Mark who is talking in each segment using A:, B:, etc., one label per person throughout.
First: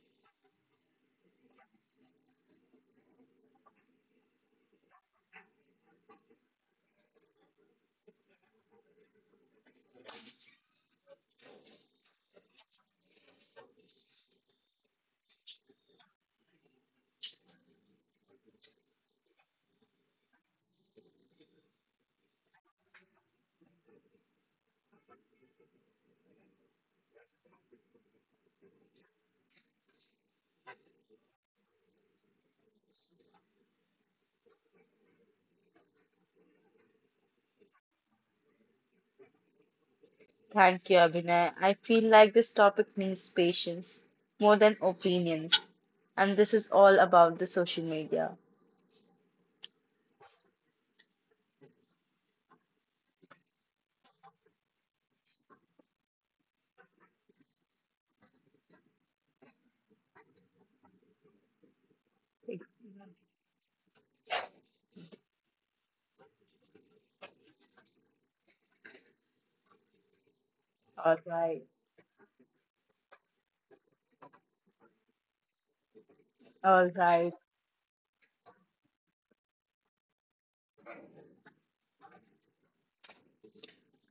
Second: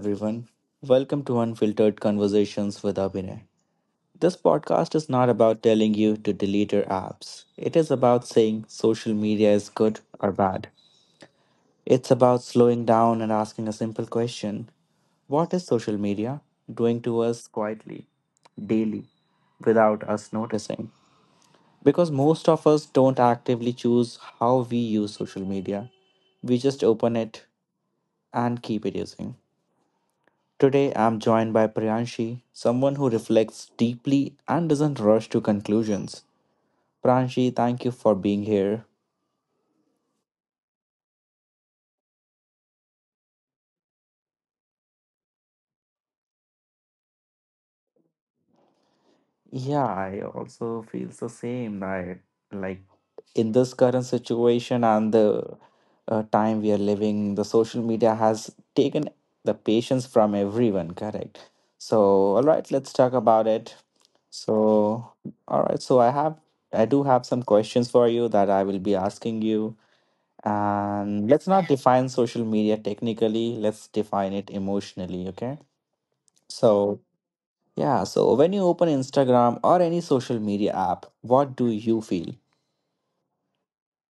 A: everyone. Welcome to Unfiltered Conversations with Abhinay. This podcast is not about telling you to delete your apps. It is about saying social media is good or bad. It's about slowing down and asking a simple question. What is social media doing to us quietly, daily, without us noticing? Because most of us don't actively choose how we use social media, we just open it and keep it using. Today, I'm joined by Priyanshi, someone who reflects deeply and doesn't rush to conclusions. Priyanshi, thank you for being here.
B: Thank you, Abhinay. I feel like this topic needs patience more than opinions. And this is all about the social media.
A: Yeah, I also feel the same. I like in this current situation and the time we are living, the social media has taken the patience from everyone, correct? So, all right, let's talk about it. So, all right, so I do have some questions for you that I will be asking you.
B: All
A: And let's
B: right.
A: not define social media technically, let's define it emotionally, okay?
B: All
A: So,
B: right.
A: yeah, so when you open Instagram or any social media app, what do you feel?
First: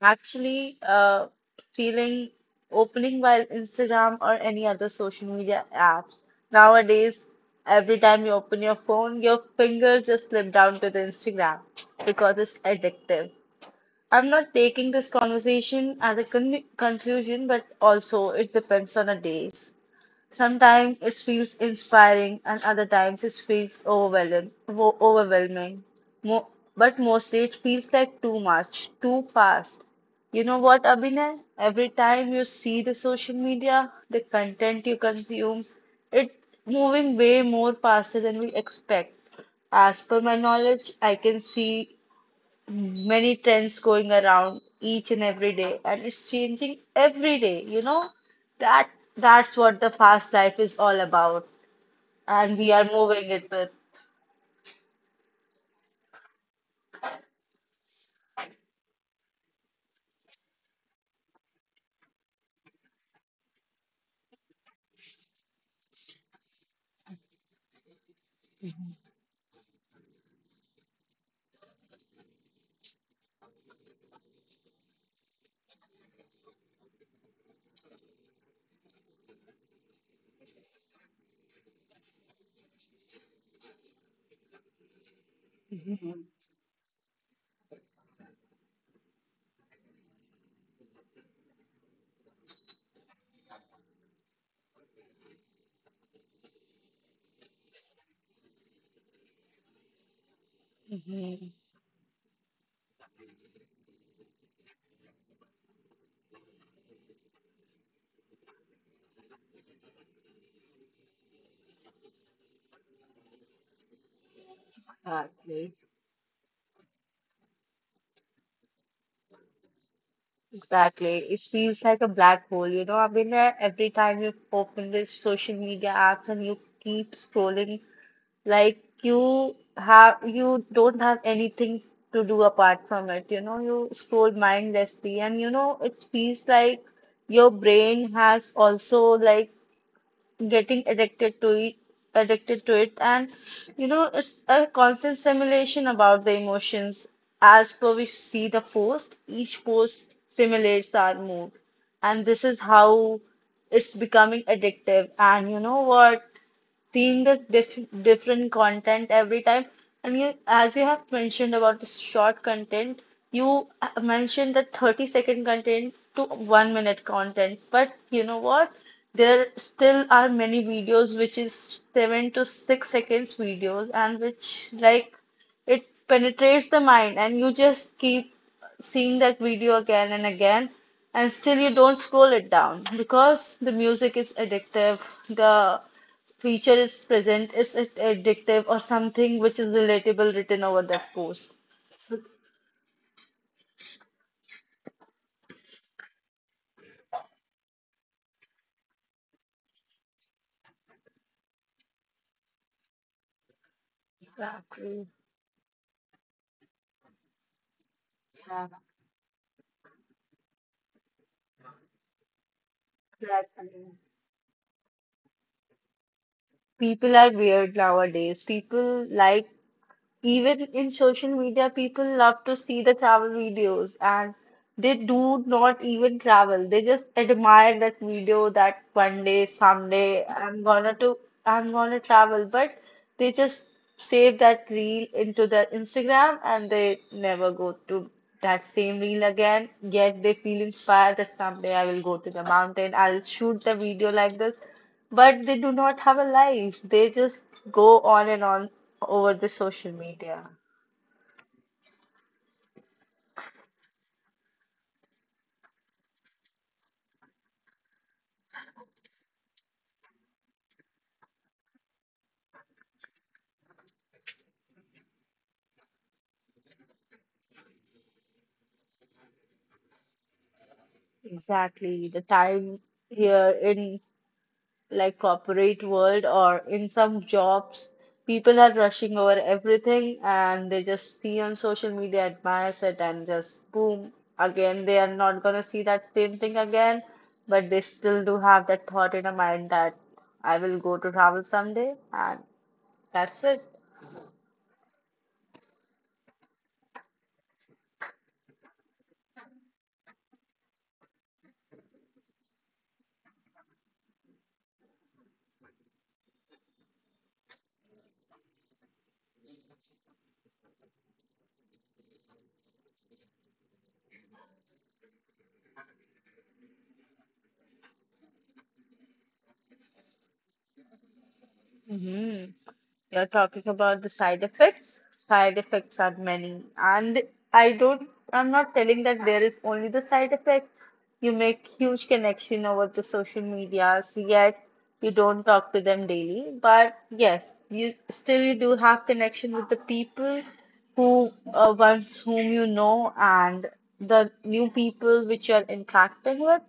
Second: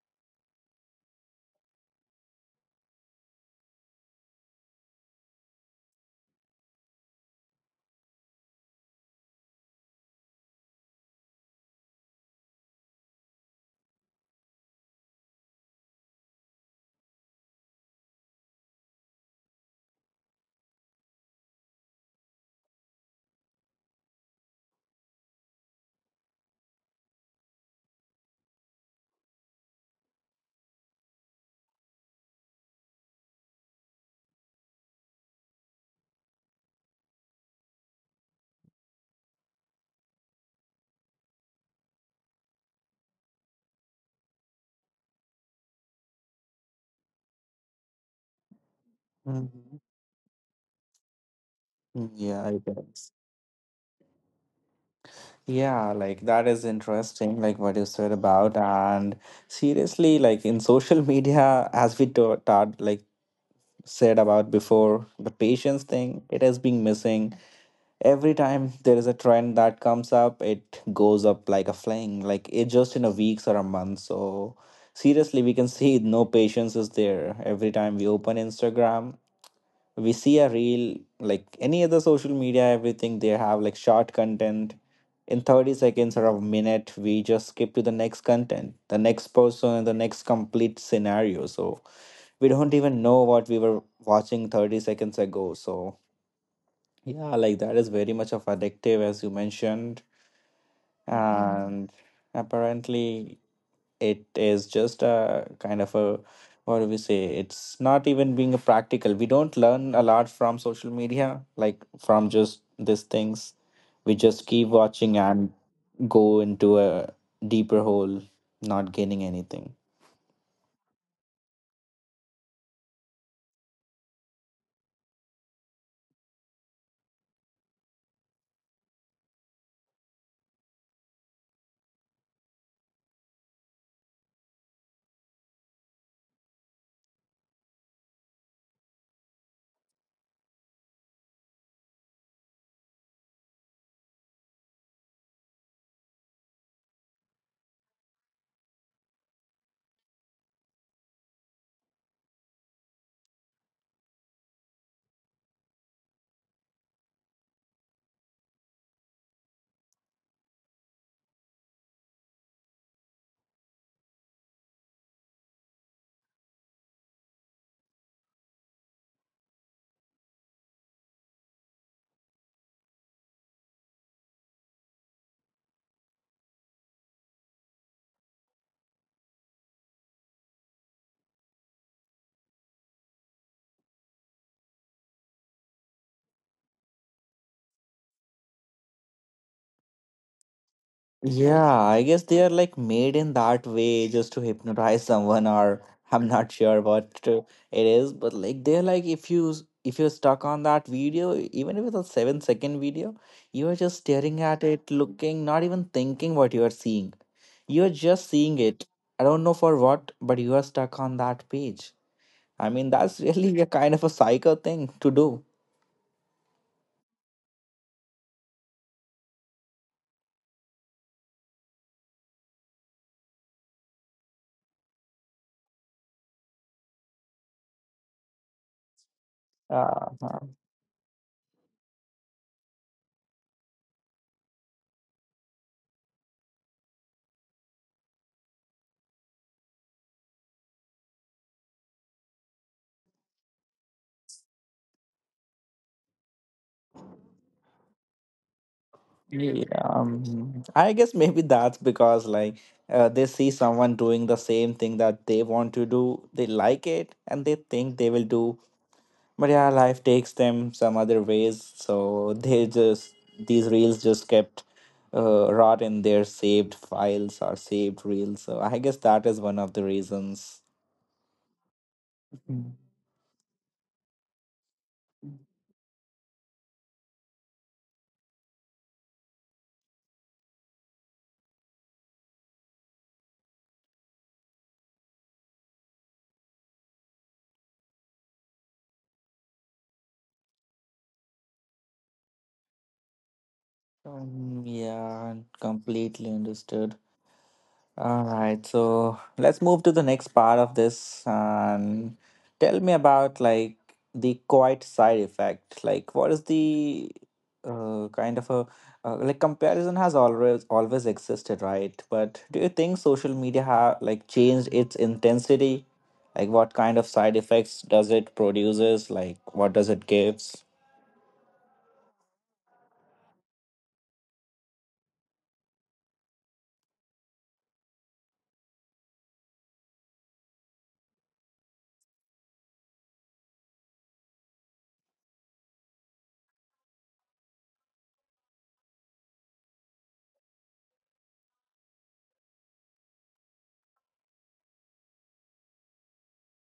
B: Actually, feeling opening while Instagram or any other social media apps. Nowadays, every time you open your phone, your fingers just slip down to the Instagram because it's addictive. I'm not taking this conversation as a conclusion, but also it depends on a days. Sometimes it feels inspiring, and other times it feels overwhelming. Mo- but mostly it feels like too much, too fast. You know what, Abhinay? Every time you see the social media, the content you consume, it moving way more faster than we expect. As per my knowledge, I can see many trends going around each and every day, and it's changing every day, you know, that that's
A: Mhm.
B: what the fast life is all about,
A: Mm. Yeah, I
B: and we are
A: guess.
B: moving it with.
A: Yeah, like that is interesting, like what you said about. And seriously, like in social media, as we said about before, the patience thing, it has been missing. Every time there is a trend that comes up, it goes up like a flame, like it just in a weeks or a month. So seriously, we can see no patience is there. Every time we open Instagram, we see a reel, like any other social media. Everything they have like short content. In 30 seconds or a minute, we just skip to the next content, the next person, and the next complete scenario. So we don't even know what we were watching 30 seconds ago. So yeah, like that is very much of addictive as you mentioned.
B: Mhm.
A: Mm. And apparently it is just a kind of a, what do we say? It's not even being a practical. We don't learn a lot from social media, like from just these things. We just keep watching and
B: Exactly.
A: go into a deeper hole, not gaining anything.
B: Exactly, it feels like a black hole, you know. I mean, every time you open this social media apps and you keep scrolling. Like you don't have anything to do apart from it. You know, you scroll mindlessly, and you know it feels like your brain has also like getting addicted to it, and you know it's a constant simulation about the emotions. As per we see the post, each post simulates our mood, and this is how it's becoming addictive. And you know what, seeing the different content every time. And you, as you have mentioned about the short content, you mentioned the 30-second content to 1 minute content. But you know what? There still are many videos which is 7 to 6 seconds videos, and which like it penetrates the mind and you just keep seeing that video again and again, and still you don't scroll it down because the music is addictive, the feature is present, is it addictive, or something which is relatable written over that post?
A: Yeah, I guess they are like made in that way just to hypnotize someone, or I'm not sure it is, but like they're like if if you're stuck on that video, even if it's a 7 second video, you are just staring at it, looking, not even thinking what you are seeing. You are just seeing it. I don't know for what, but you are stuck on that page. I mean, that's really a kind of a psycho thing to do.
B: People are weird nowadays. People like Even in social media, people love to see the travel videos, and they do not even travel. They just admire that video that one day, someday,
A: Uh-huh.
B: I'm gonna travel, but they just save that reel into their Instagram, and they never go to that same reel again. Yet they feel inspired that someday I will go to the mountain, I'll shoot the video like this. But they do not have a life. They just go on and on over the
A: Yeah,
B: social media.
A: I guess maybe that's because like they see someone doing the same thing that they want to do, they like it, and they think they will do. But yeah, life takes them some other ways, so they just these reels just kept rot in their saved files or saved reels. So I guess that is one of the reasons.
B: Exactly. The
A: Mm.
B: time here in like corporate world or in some jobs, people are rushing over everything, and they just see on social media, admires it, and just boom. Again, they are not gonna see that same thing again, but they still do have that thought in a mind that I will go to travel someday, and that's it.
A: Um, yeah, completely understood. All right, so let's move to the next part of this and tell me about like the quiet side effect. Like, what is the kind of a like comparison has always always existed, right? But do you think social media have like changed its intensity? Like, what kind of side effects does it produces? Like, what does it gives?
B: Hmm. You're talking about the side effects. Side effects are many, and I'm not telling that there is only the side effects. You make huge connection over the social medias, yet you don't talk to them daily. But yes, you still you do have connection with the people who ones whom you know, and the new people which you're interacting with.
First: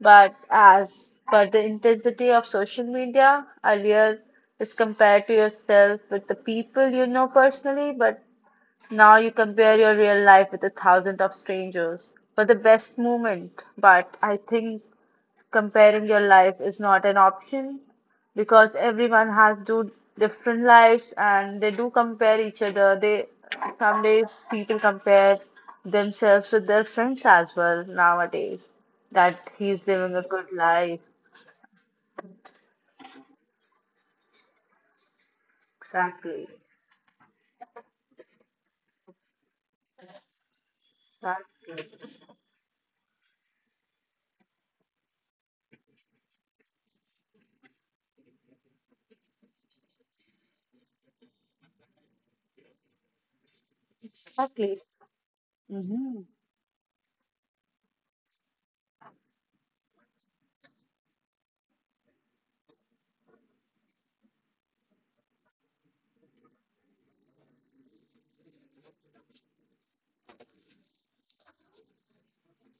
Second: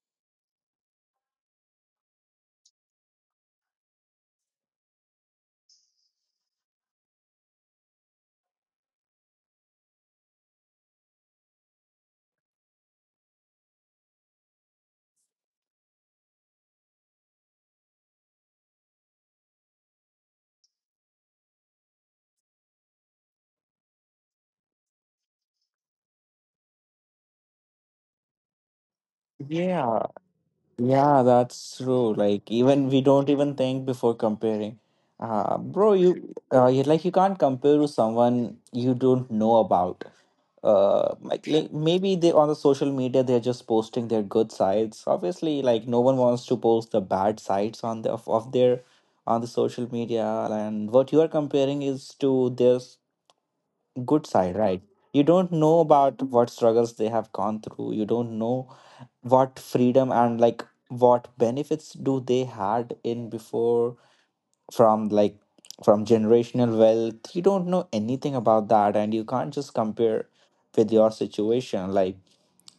B: But as per the intensity of social media, earlier is compared to yourself with the people you know personally, but now you compare your real life with 1,000 of strangers for the best moment. But I think comparing your life is not an option, because everyone has two different lives and they do compare each other. They Some days people compare themselves with their friends as well nowadays, that he's
A: Yeah.
B: living a good life.
A: Yeah, that's true. Like even we don't even think before comparing. Bro,
B: Exactly.
A: you like you can't compare to someone you don't know about. Like
B: Exactly.
A: maybe they on the social media they're just posting their good sides. Obviously, like no one wants to post the bad sides on of their on the social media. And what you are comparing is to their good side,
B: Exactly.
A: right? You don't know about what struggles they have gone through. You don't know what freedom and like what benefits do they had in before, from like from generational wealth. You don't know anything about that and you can't just compare with your situation. Like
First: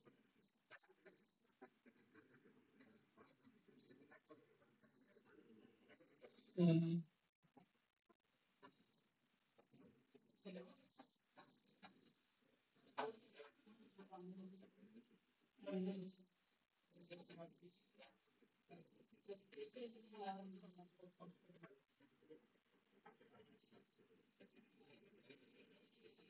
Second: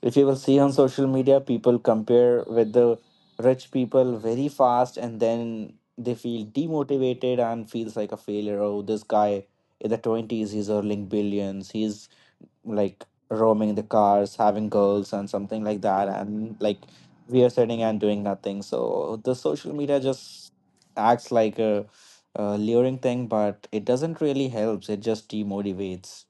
A: if you will see on social media, people compare with the rich people very fast, and then they feel demotivated and feels like a failure. Oh, this guy in the 20s, he's earning billions, he's like roaming the cars, having girls and something like that, and like we are sitting and doing nothing. So the social media just acts like a luring thing, but it doesn't really helps. It just demotivates.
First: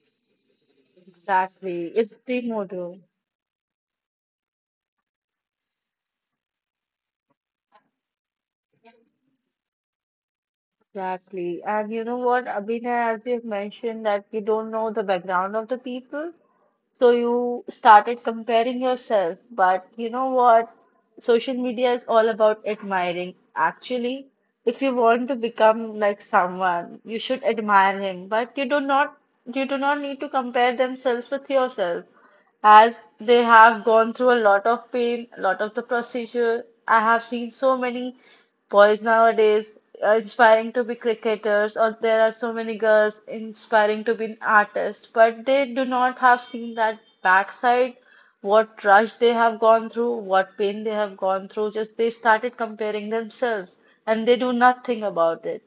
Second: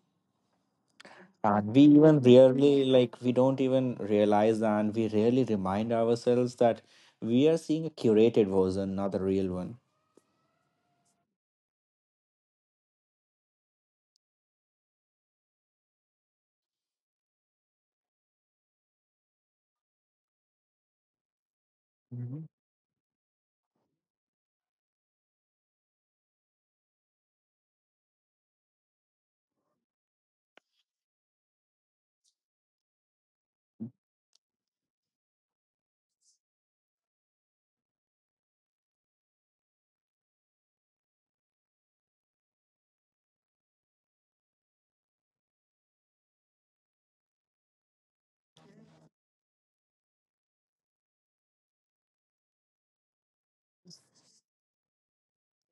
A: And we
B: Exactly. It's
A: even rarely,
B: primordial.
A: like we don't even realize and we rarely remind ourselves that we are seeing a curated version, not the real one.
B: Exactly. And you know what, Abhinay, as you've mentioned that you don't know the background of the people. So you started comparing yourself, but you know what? Social media is all
A: Mhm.
B: about admiring. Actually, if you want to become like someone, you should admire him, but you do not need to compare themselves with yourself, as they have gone through a lot of pain, a lot of the procedure. I have seen so many boys nowadays are inspiring to be cricketers, or there are so many girls inspiring to be artists, but they do not have seen that backside, what rush they have gone through, what pain they have gone through. Just they started comparing themselves and they do nothing about it.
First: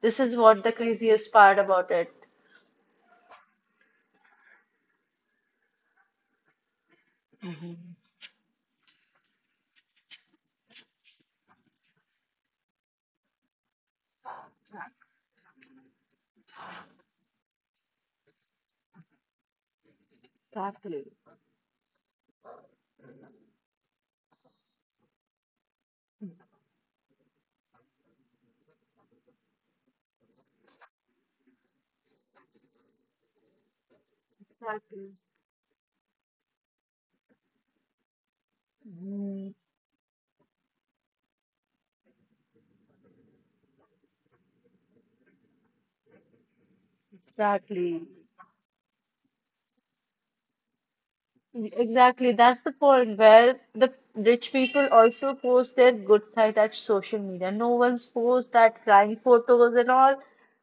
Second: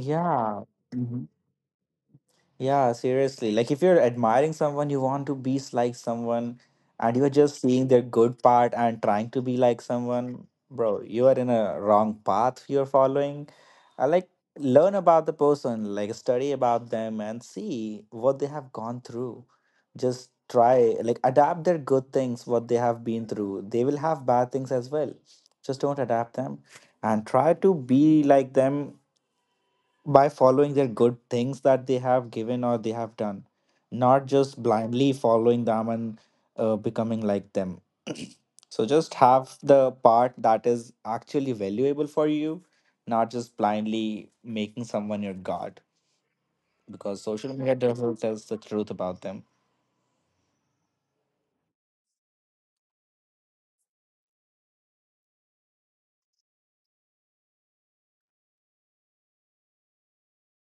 B: This is what the
A: Mhm.
B: craziest part about it.
A: Yeah, seriously. Like if you're admiring someone, you want to be like someone and you're just seeing their good part and trying to be like someone, bro, you are in a wrong path you're following. I learn about the person, like study about them and see what they have gone through. Just try like adapt their good things what they have been through. They will have bad things as well. Just don't adapt them and try to be like them by following their good things that they have given or they have done, not just blindly following them and becoming like them. So just have the part that is actually valuable for you, not just blindly making someone your god. Because social media doesn't tell the truth about them.
B: Exactly, that's the point where the rich people also post their good side at social media. No one's post that crying photos and all,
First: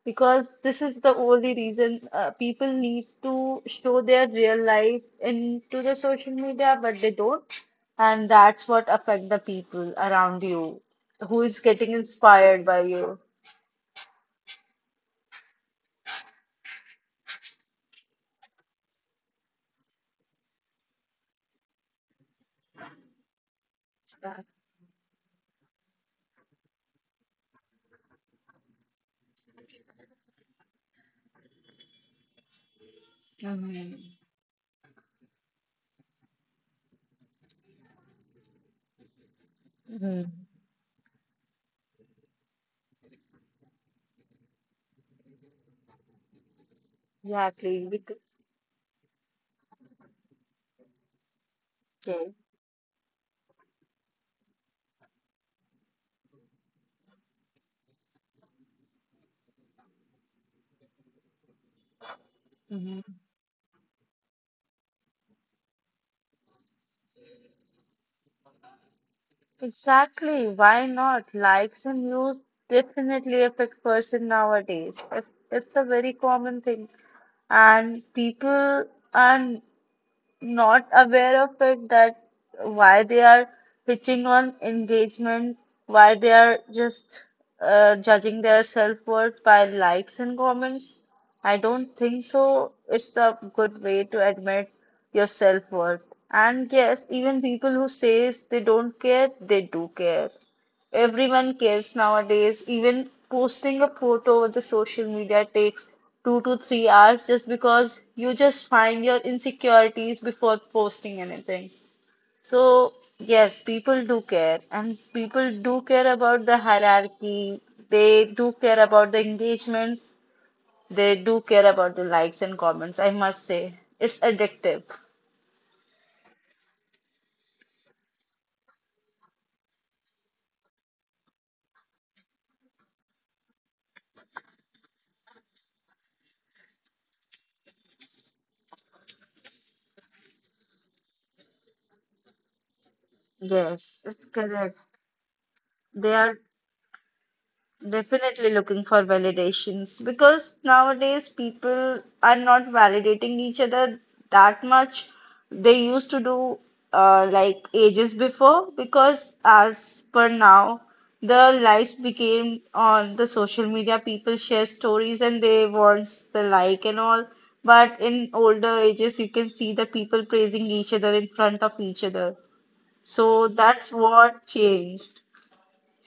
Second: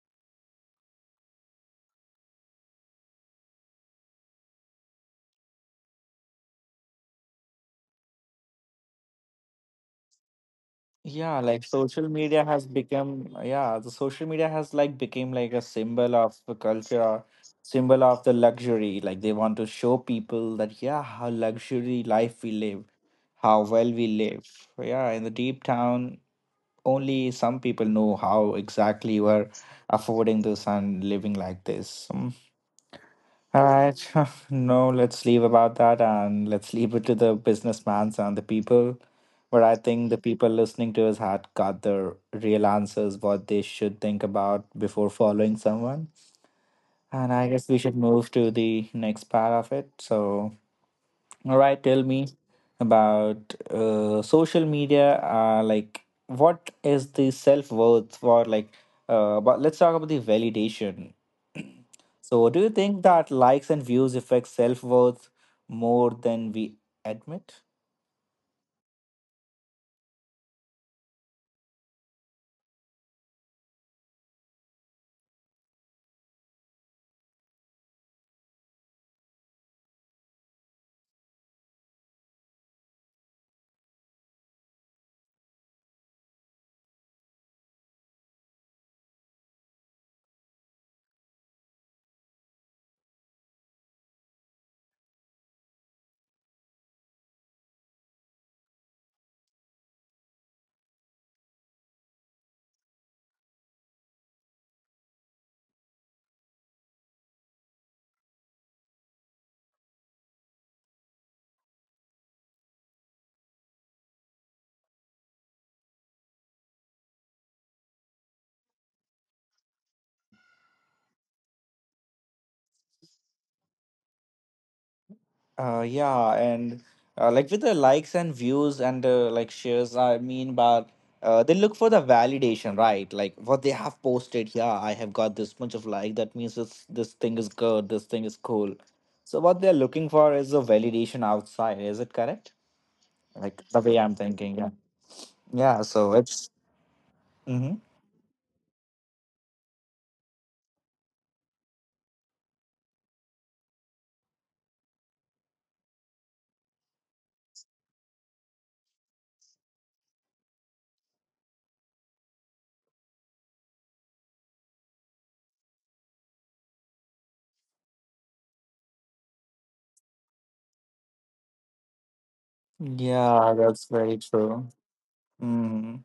B: because this is the only reason people need to show their real life into the social media, but they don't, and that's what affect the people around you
A: Yeah,
B: who is
A: like
B: getting
A: social media has
B: inspired by you.
A: become, yeah, the social media has like became like a symbol of the culture, symbol of the luxury. Like they want to show people that, yeah, how luxury life we live, how well we live. Yeah, in the deep down, only some people know how exactly we're affording this and living like this. Mm. All right. No, let's leave about that and let's leave it to the businessmans and the people. But I think the people listening to us had got the real answers what they should think about before following someone. And I guess we should move to the next part of it. So, all right, tell me about social media. Like, what is the self worth for like? But let's talk about the validation. So, do you think that likes and views affect self worth more than we admit?
B: Exactly. Why not? Likes and views definitely affect person nowadays. It's a very common thing, and people are not aware of it, that why they are pitching on engagement, why they are just judging their self-worth by likes and comments. I don't think so. It's a good way to admit your self-worth. And yes, even people who says they don't care, they do care. Everyone cares nowadays. Even posting a photo over the social media takes 2 to 3 hours, just because you just find your insecurities before posting anything. So yes, people do care, and people do care about the hierarchy. They do care about the engagements. They do care about the likes and comments, I must say. It's addictive.
A: Yeah, and like with the likes and views and like shares, I mean, but they look for the validation, right? Like what they have posted. Yeah, I have got this much of like. That means this thing is good. This thing is cool. So what they're looking for is a validation outside. Is it correct? Like the way
B: Yes,
A: I'm
B: it's
A: thinking. Yeah.
B: correct.
A: Yeah.
B: They
A: So
B: are
A: it's. Hmm.
B: definitely looking for validations, because nowadays people are not validating each other that much. They used to do like ages before, because as per now, the lives became on the social media. People share stories and they wants the like and all. But in older ages, you can see the people praising each other in front of each other. So
A: Yeah, that's
B: that's
A: very
B: what
A: true.
B: changed.
A: Hmm.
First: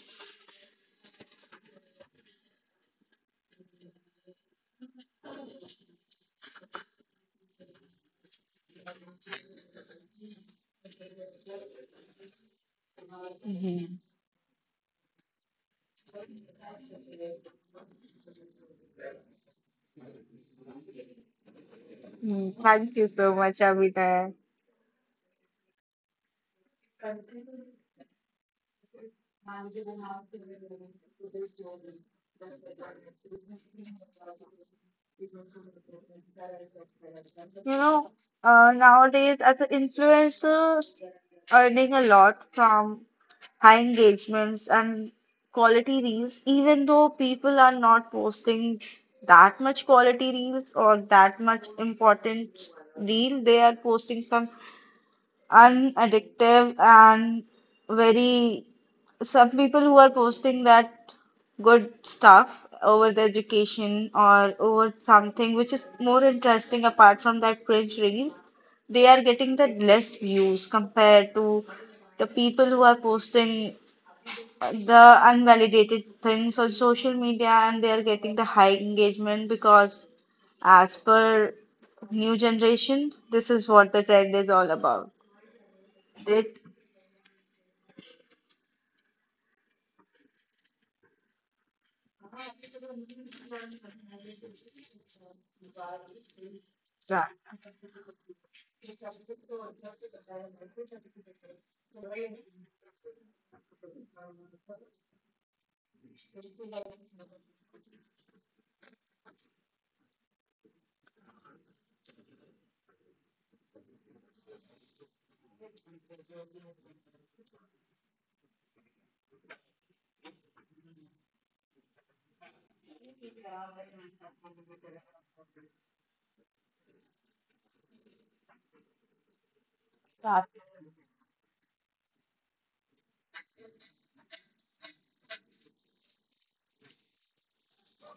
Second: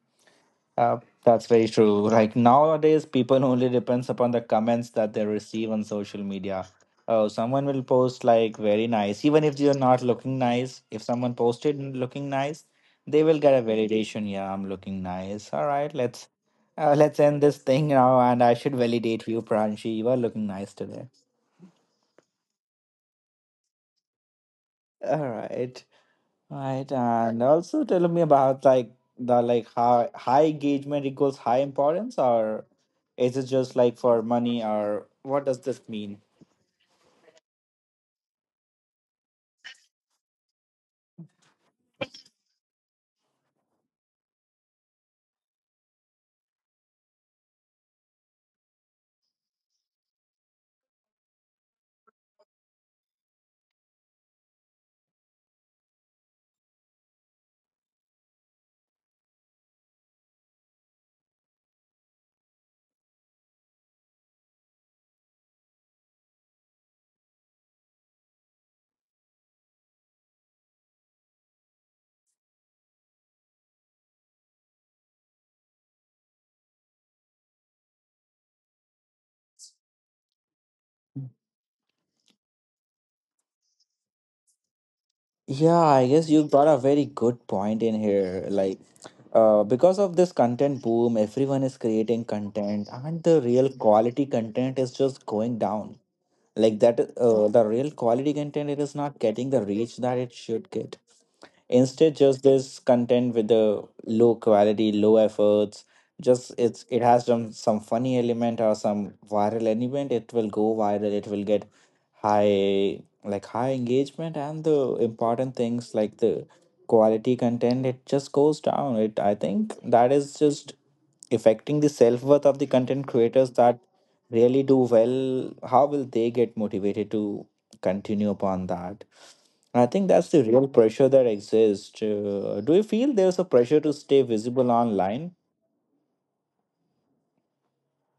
A: Uh, that's very true. Like nowadays, people only depends upon the comments that they receive on social media. Oh, someone will post like very nice, even if you're not looking nice. If someone posted looking nice, they will get a validation. Yeah, I'm looking nice. All right, let's end this thing now, and I should validate you, Pranshi. You are looking nice today.
B: Mm, thank you so much, Abhinay.
A: All right. Right, and also tell me about like the like how high engagement equals high importance, or is it just like for money, or what does this mean?
B: You know, nowadays as an influencer, earning a lot from high engagements and quality reels, even though people are not posting that much quality reels or that much important reel, they are posting some unaddictive and very some people who are posting that good stuff over the education or over something which is more interesting apart from that cringe reels, they are getting the less views compared to the people who are posting the unvalidated things on social media, and they are getting the high engagement, because as per new generation, this is what the trend is all about.
A: Yeah, I guess you
B: It
A: got a very good point in here. Because of this content boom, everyone is creating content, and the real quality content is just going down. Like that,
B: Right.
A: the real quality content it is not getting the reach that it should get. Instead just this content with the low quality low efforts, just it's it has some funny element or some viral element, it will go viral, it will get high like high engagement, and the important things like the quality content it just goes down. It, I think that is just affecting the self-worth of the content creators that really do well. How will they get motivated to continue upon that? I think that's the
B: Start.
A: real pressure that exists. Do you feel there's a pressure to stay visible online?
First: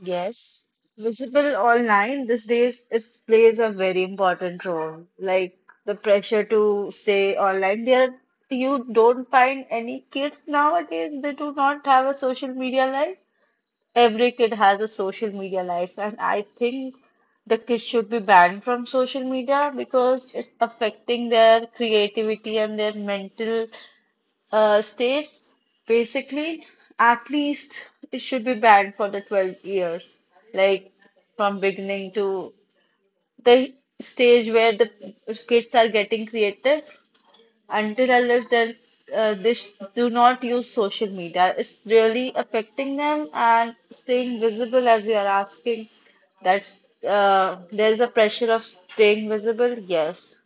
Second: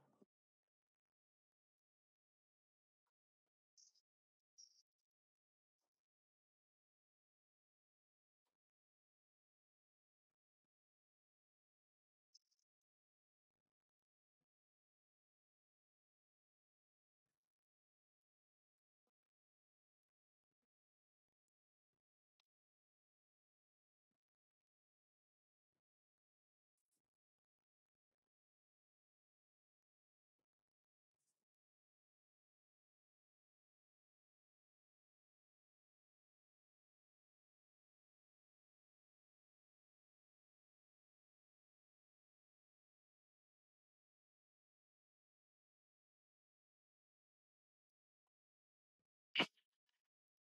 B: Yes. Visible online these days, it plays a very important role. Like the pressure to stay online. There, you don't find any kids nowadays. They do not have a social media life. Every kid has a social media life, and I think the kids should be banned from social media because it's affecting their creativity and their mental. States basically, at least it should be banned for the 12 years, like from beginning to the stage where the kids are getting creative, until unless they do not use social media. It's really affecting them. And staying visible, as you are asking, that's there's a pressure of staying visible. Yes.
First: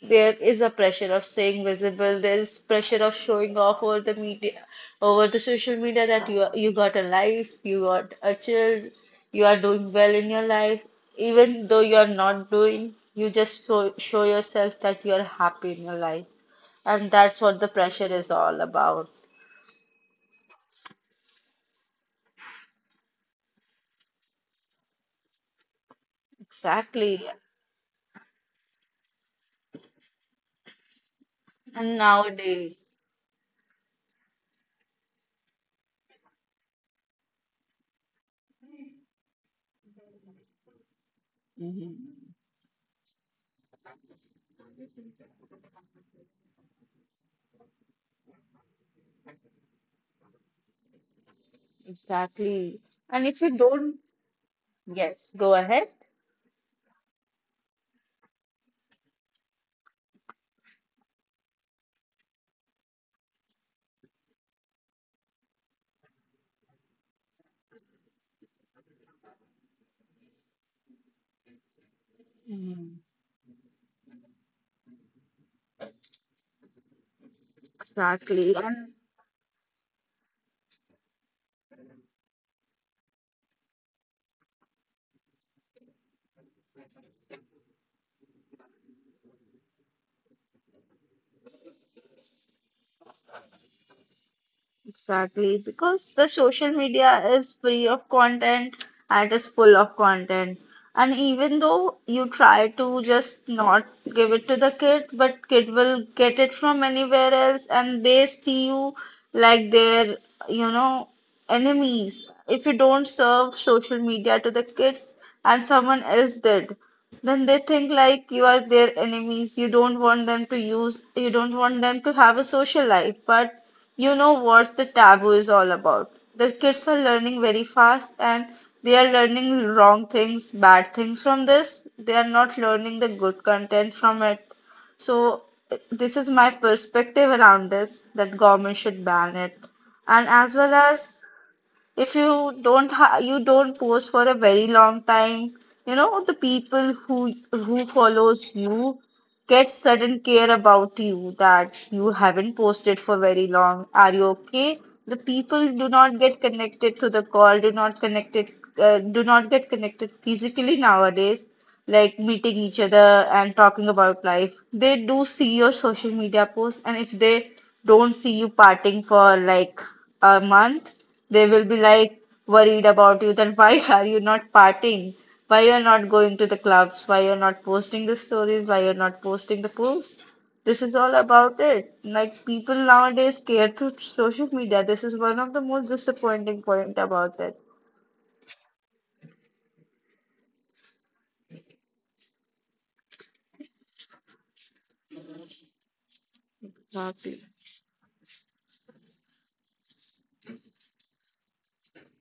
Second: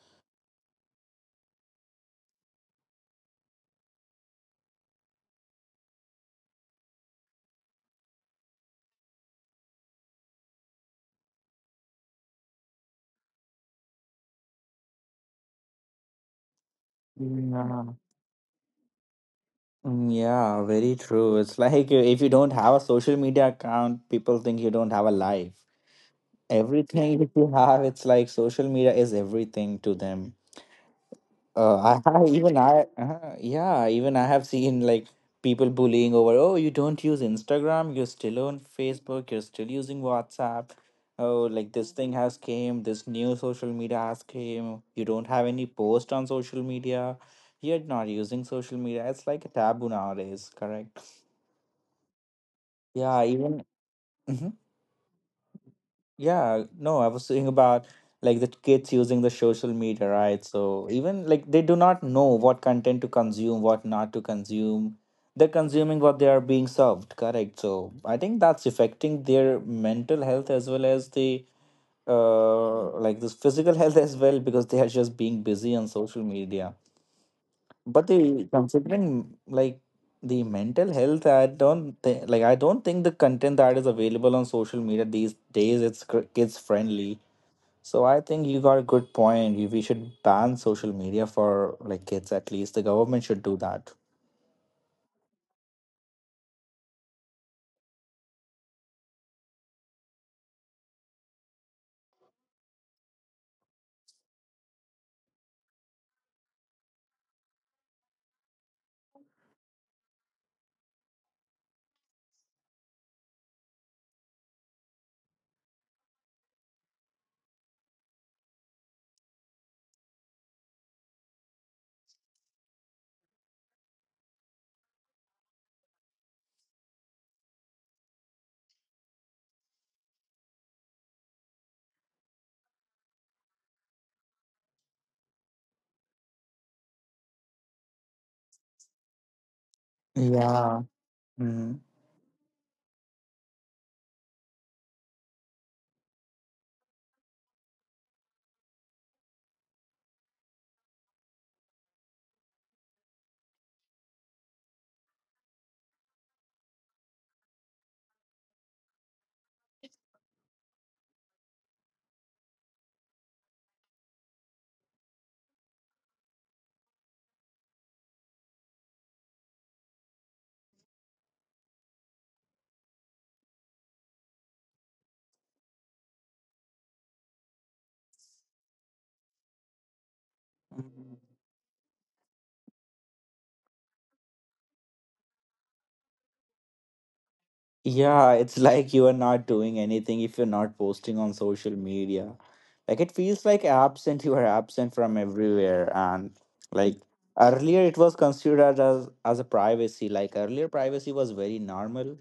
B: There is a pressure of staying visible. There is pressure of showing off over the media, over the social media, that you got a life, you got a child, you are doing well in your life. Even though you are not doing, you just show yourself that you are happy in your life. And that's what the
A: Yeah.
B: pressure is all about.
A: Mm. Yeah, very true. It's like if you don't have a social media account, people think you don't have a life. Everything
B: Exactly.
A: that you have, it's like social media is everything to them. Uh,
B: And nowadays,
A: even I have seen like people bullying over, oh, you don't use Instagram, you're still on Facebook, you're still using WhatsApp. Oh, like this thing has came, this new social media has came. You don't have any post on social media. You're not using social media. It's like a taboo nowadays, correct?
B: exactly.
A: Yeah,
B: And if you
A: even.
B: don't
A: Mm-hmm.
B: go ahead,
A: Yeah, no, I was saying about like the kids using the social media, right? So even like they do not know what content to consume, what not to consume. They're consuming what they are being served, correct? So I think that's affecting their mental health as well as the like this physical health as well because they are just being busy on social media. But the
B: exactly. And
A: considering like the mental health, I don't think the content that is available on social media these days it's kids friendly, so I think you got a good point. We should ban social media for like kids. At least the government should do that.
B: exactly, because the social media is free of content and is full of content. And even though you try to just not give it to the kid, but kid will get it from anywhere else, and they see you like their, you know, enemies. If you don't serve social media to the kids and someone else did. Then they think like you are their enemies. You don't want them to use, you don't want them to have a social life. But you know what the taboo is all about. The kids are learning very fast, and they are learning wrong things, bad things from this. They are not learning the good content from it. So this is my perspective around this, that government should ban it. And as well
A: Yeah.
B: as,
A: Mhm.
B: if you don't post for a very long time, you know, the people who follows you get sudden care about you, that you haven't posted for very long. Are you okay? The people do not get connected to the call, do not get connected physically nowadays, like meeting each other and talking about life. They do see your social media posts, and if they don't see you parting for like a month, they will be like worried about you, that why are you not partying? Why you're not going to the clubs? Why you're not posting the stories? Why you're not posting the posts? This is all about it. Like people nowadays care through social media. This is one of the most disappointing point about it.
A: Yeah, it's like you are not doing anything if you're not posting on social media. Like it feels like absent, you are absent from everywhere. And like earlier, it was considered as a privacy. Like earlier, privacy was very normal.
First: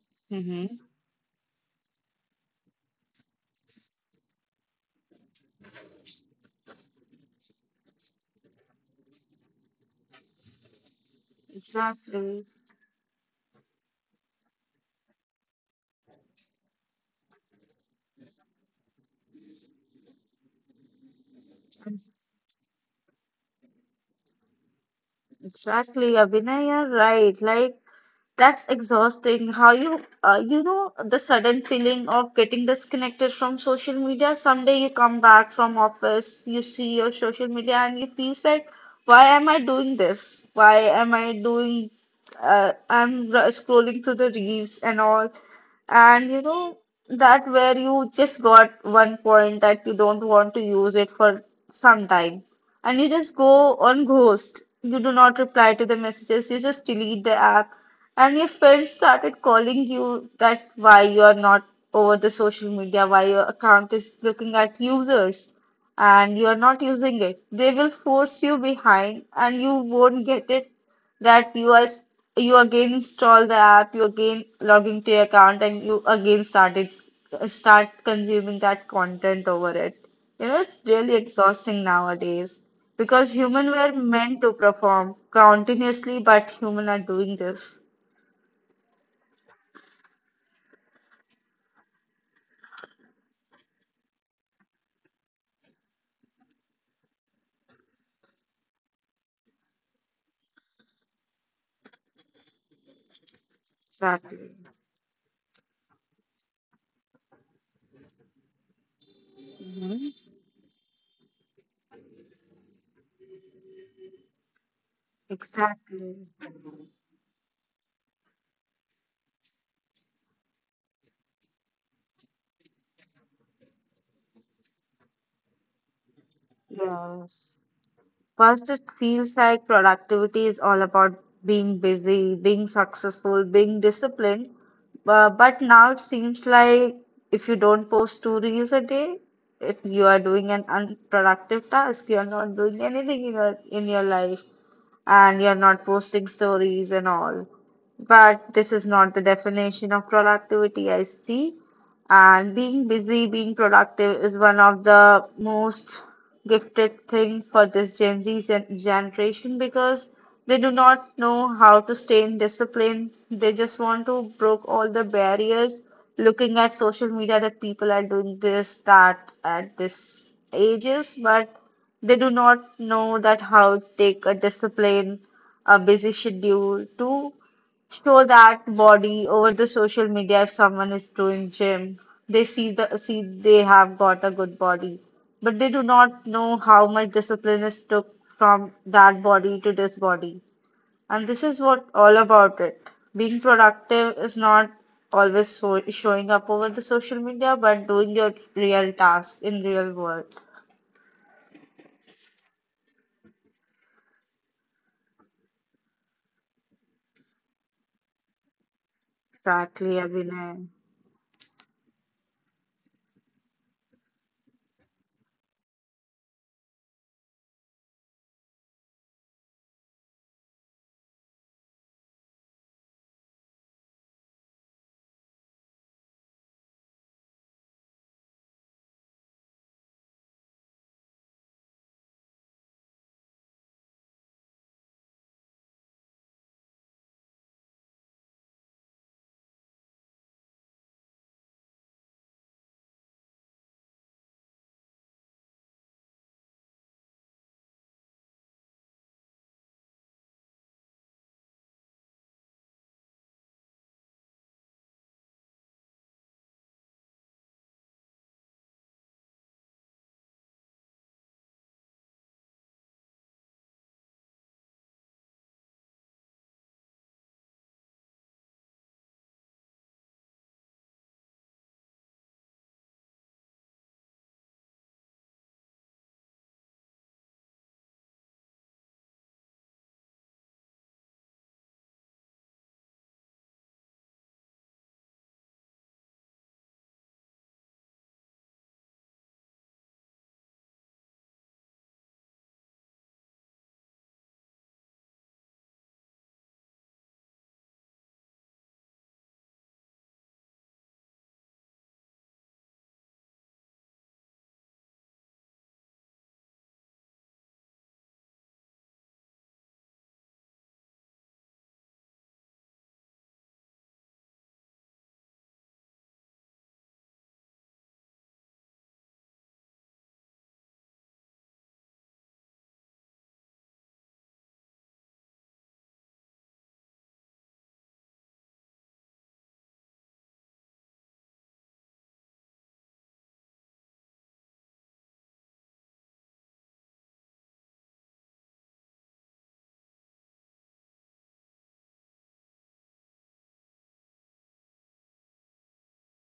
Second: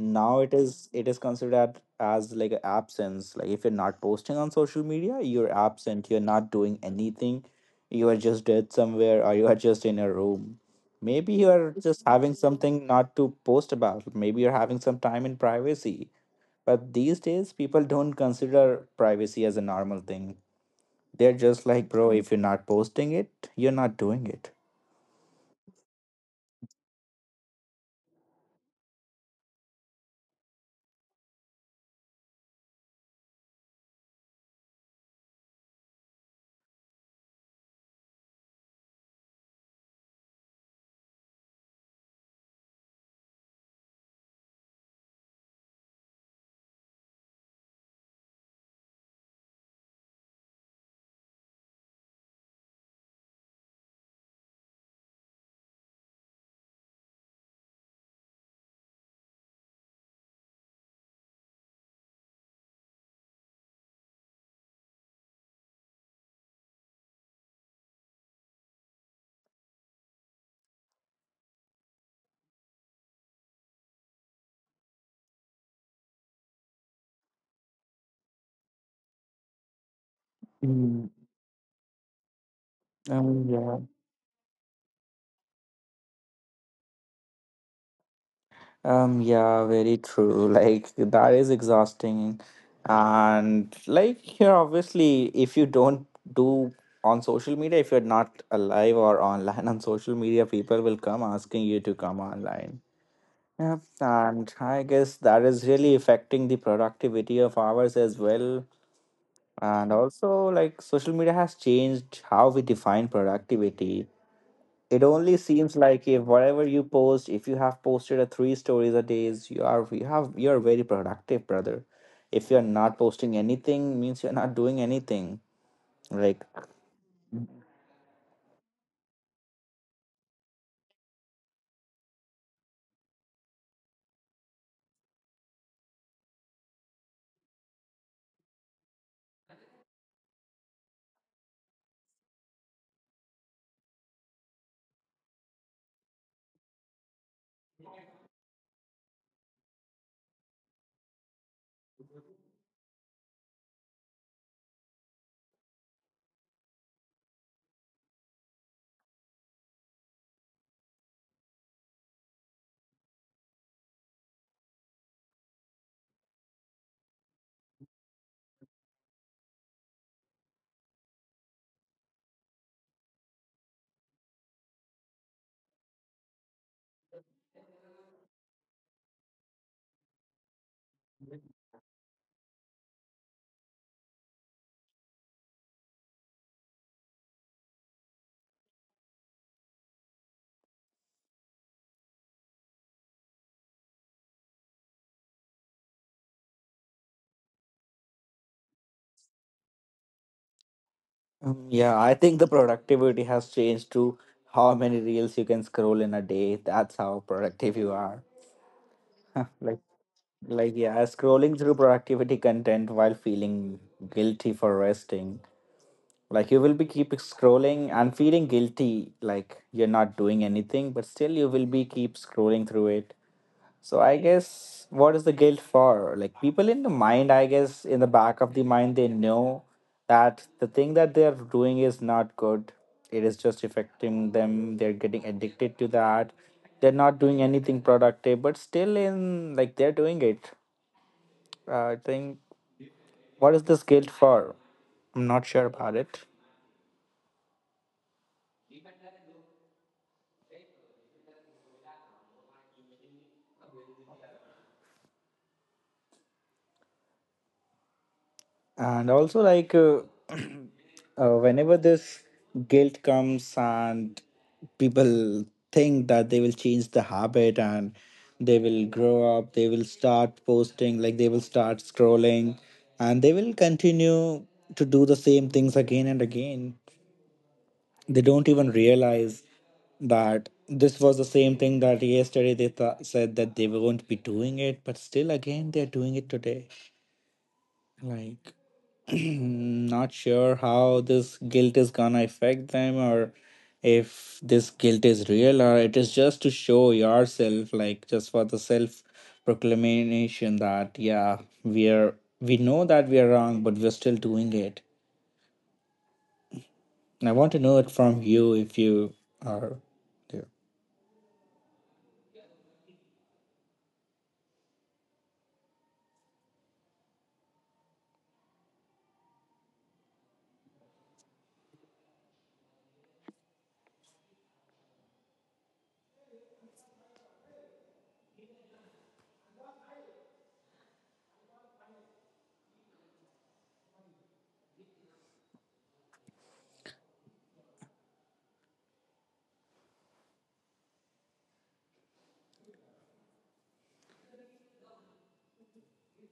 A: Now
B: Mm-hmm.
A: it is considered as like a absence. Like if you're not posting on social media, you're absent. You're not doing anything. You are just dead somewhere, or you are just in a room. Maybe you're just having
B: Exactly.
A: something not to post about. Maybe you're having some time in privacy. But these days, people don't consider privacy as a normal thing. They're just like, bro, if you're not posting it, you're not doing it.
B: Exactly, Abhinay, you're right. Like, that's exhausting. How you, the sudden feeling of getting disconnected from social media. Someday you come back from office, you see your social media, and you feel like, why am I doing this? Why am I doing? I'm scrolling through the reels and all, and you know that where you just got one point that you don't want to use it for some time, and you just go on ghost. You do not reply to the messages. You just delete the app, and your friends started calling you, that why you are not over the social media, why your account is looking at users and you are not using it. They will force you behind and you won't get it, that you again install the app, you again log into your account, and you again start consuming that content over it. You know, it's
A: Mm,
B: really exhausting nowadays, because
A: um,
B: human
A: yeah.
B: were meant to perform continuously, but human are doing this.
A: Yeah, very true. Like, that is exhausting. And, like, here, obviously, if you don't do on social media, if you're not alive or online on social media, people will come asking you to come online. Yeah, and I guess that is really affecting the productivity of ours as well. And also, like, social media has changed how we define productivity. It only seems like if whatever you post, if you have posted a three stories a days, you're very productive, brother. If you're not posting anything, means you're not doing anything. Like,
B: Yes. First, it feels like productivity is all about being busy, being successful, being disciplined. But now it seems like if you don't post 2 reels a day, if you are doing an unproductive task, you are not doing anything in your life, and you're not posting stories and all. But this is not the definition of productivity, I see. And being busy, being productive is one of the most gifted thing for this Gen Z generation, because they do not know how to stay in discipline. They just want to broke all the barriers. Looking at social media that people are doing this, that at this ages, but they do not know that how to take a discipline, a busy schedule to show that body over the social media if someone is doing gym. They see they have got a good body, but they do not know how much discipline is took from that body to this body. And this is what all about it. Being productive is not always so, showing up over the social media, but doing your real task in real world.
A: yeah, I think the productivity has changed to how many reels you can scroll in a day. That's how productive you are. like
B: Exactly, Abhinay.
A: Like, yeah, scrolling through productivity content while feeling guilty for resting. Like, you will be keep scrolling and feeling guilty, like you're not doing anything, but still you will be keep scrolling through it. So, I guess what is the guilt for? Like, people in the mind, I guess, in the back of the mind, they know that the thing that they're doing is not good. It is just affecting them. They're getting addicted to that. They're not doing anything productive, but still, in like, they're doing it. I think what is this guilt for? I'm not sure about it. And also, like, whenever this guilt comes and people think that they will change the habit and they will grow up, they will start posting, like, they will start scrolling, and they will continue to do the same things again and again. They don't even realize that this was the same thing that yesterday said that they won't be doing it, but still again they're doing it today. Like, not sure how this guilt is gonna affect them, or if this guilt is real or it is just to show yourself, like just for the self proclamation that yeah, we know that we are wrong but we're still doing it. And I want to know it from you if you are.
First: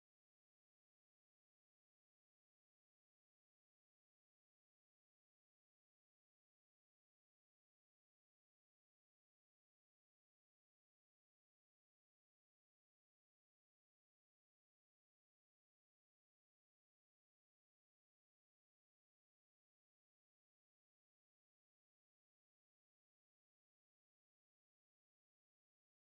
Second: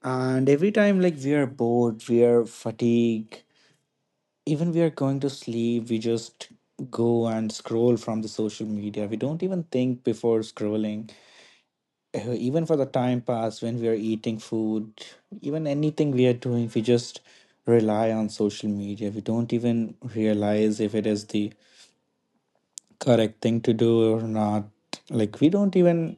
A: And every time, like, we are bored, we are fatigued, even we are going to sleep, we just go and scroll from the social media. We don't even think before scrolling. Even for the time pass when we are eating food, even anything we are doing, we just rely on social media. We don't even realize if it is the correct thing to do or not. Like, we don't even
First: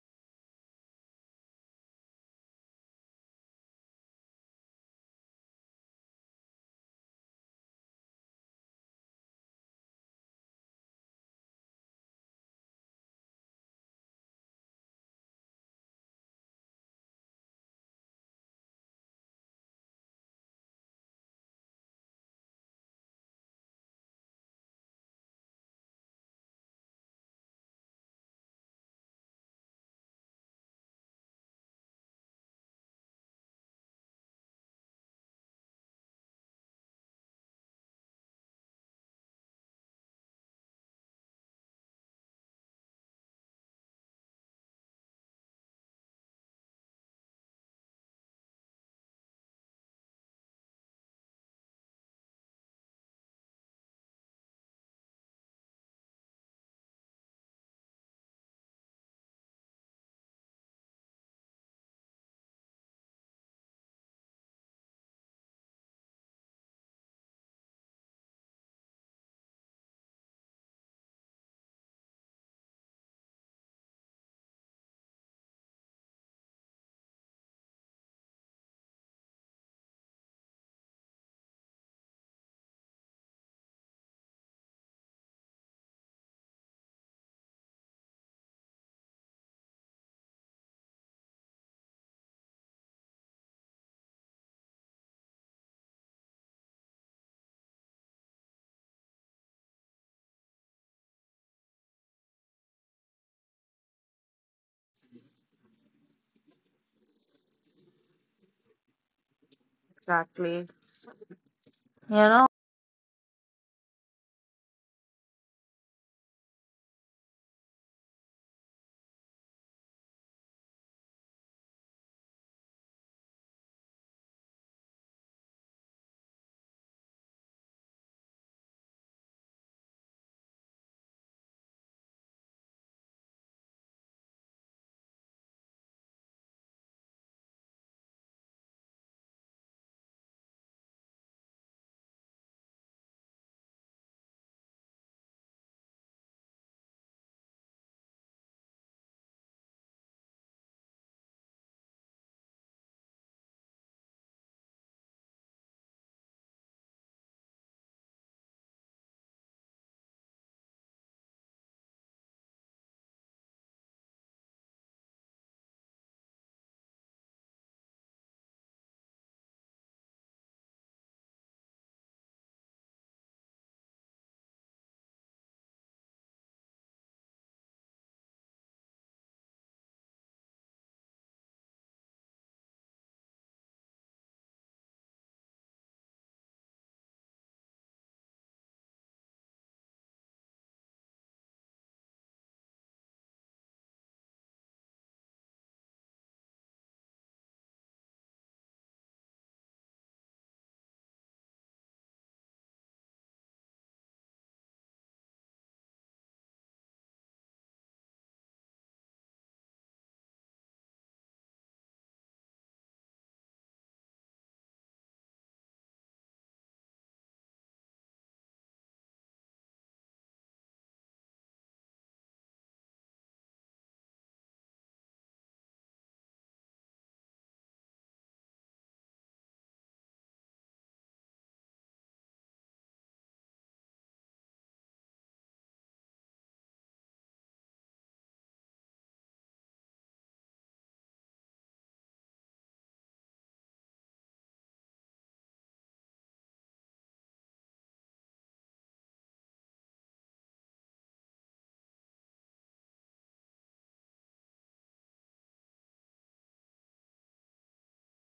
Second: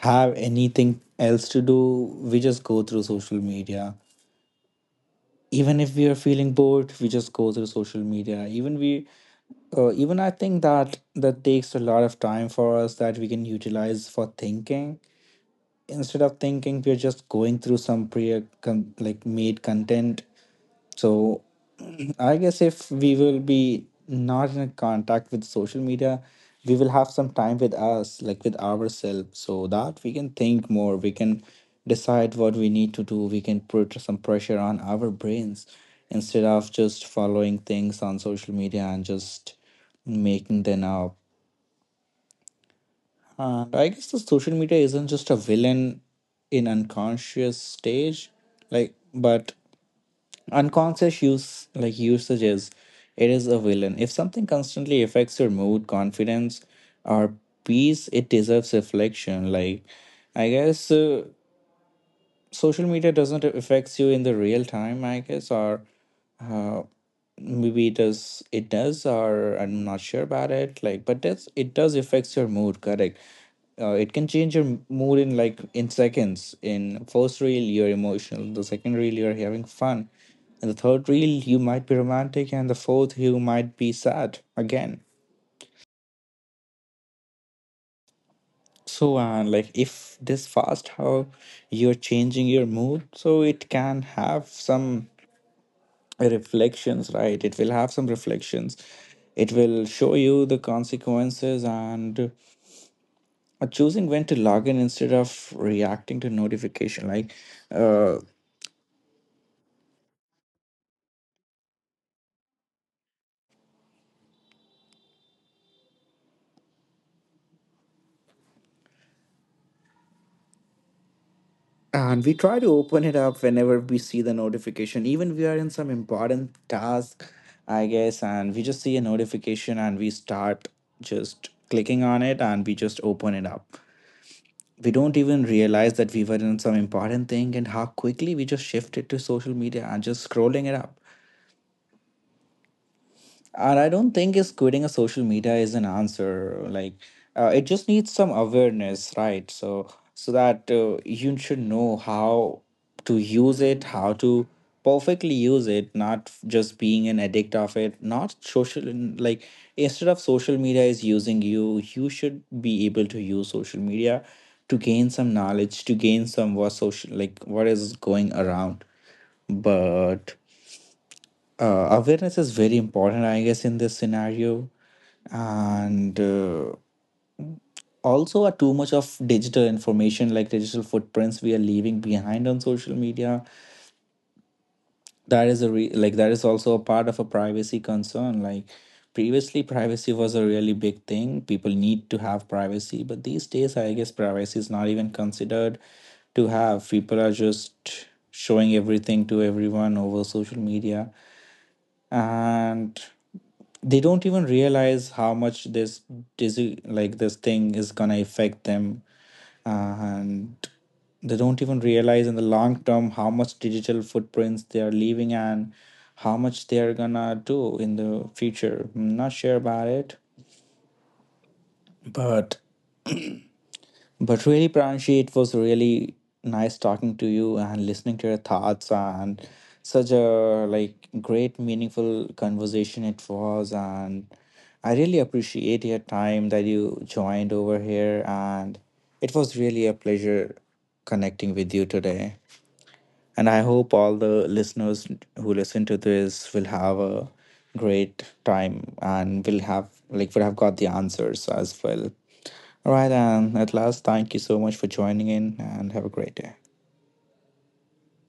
A: have anything else to do. We just go through social media even if we are feeling bored. We just go through social media even we even I think that takes a lot of time for us that we can utilize for thinking. Instead of thinking we're just going through some like made content. So I guess if we will be not in contact with social media, we will have some time with us, like with ourselves, so that we can think more, we can decide what we need to do, we can put some pressure on our brains instead of just following things on social media and just making them up. And I guess the social media isn't just a villain in unconscious stage, like, but unconscious use like usage is it is a villain. If something constantly affects your mood, confidence, or peace, it deserves reflection. Like, I guess social media doesn't affects you in the real time I guess, or uh, maybe it does. Or I'm not sure about it, like, but that's it does affects your mood, correct? It can change your mood in like in seconds. In first reel you're emotional, the second reel you're having fun, and the third reel you might be romantic, and the fourth you might be sad again. So and like if this fast how you're changing your mood, so it can have some reflections, right? It will have some reflections. It will show you the consequences. And choosing when to log in instead of reacting to notification, like, uh, and we try to open it up whenever we see the notification, even we are in some important task I guess, and we just see a notification and we start just clicking on it and we just open it up. We don't even realize that we were in some important thing and how quickly we just shifted to social media and just scrolling it up. And I don't think is quitting a social media is an answer. Like, it just needs some awareness, right? So, that you should know how to use it, how to perfectly use it, not f- just being an addict of it. Not social, like, instead of social media is using you, you should be able to use social media to gain some knowledge, to gain some what social, like what is going around. But awareness is very important I guess in this scenario. And also a too much of digital information, like digital footprints we are leaving behind on social media, that is a re- like that is also a part of a privacy concern. Like previously privacy was a really big thing, people need to have privacy, but these days I guess privacy is not even considered to have. People are just showing everything to everyone over social media, and they don't even realize how much this disease like this thing is gonna affect them. uh, and they don't even realize in the long term how much digital footprints they are leaving, and how much they are gonna do in the future. I'm not sure about it, but But really, Pranshi, it was really nice talking to you and listening to your thoughts, and such a like great meaningful conversation it was, and I really appreciate your time that you joined over here, and it was really a pleasure connecting with you today. And I hope all the listeners who listen to this will have a great time and will have like would have got the answers as well. All right, and at last, thank you so much for joining in and have a great day.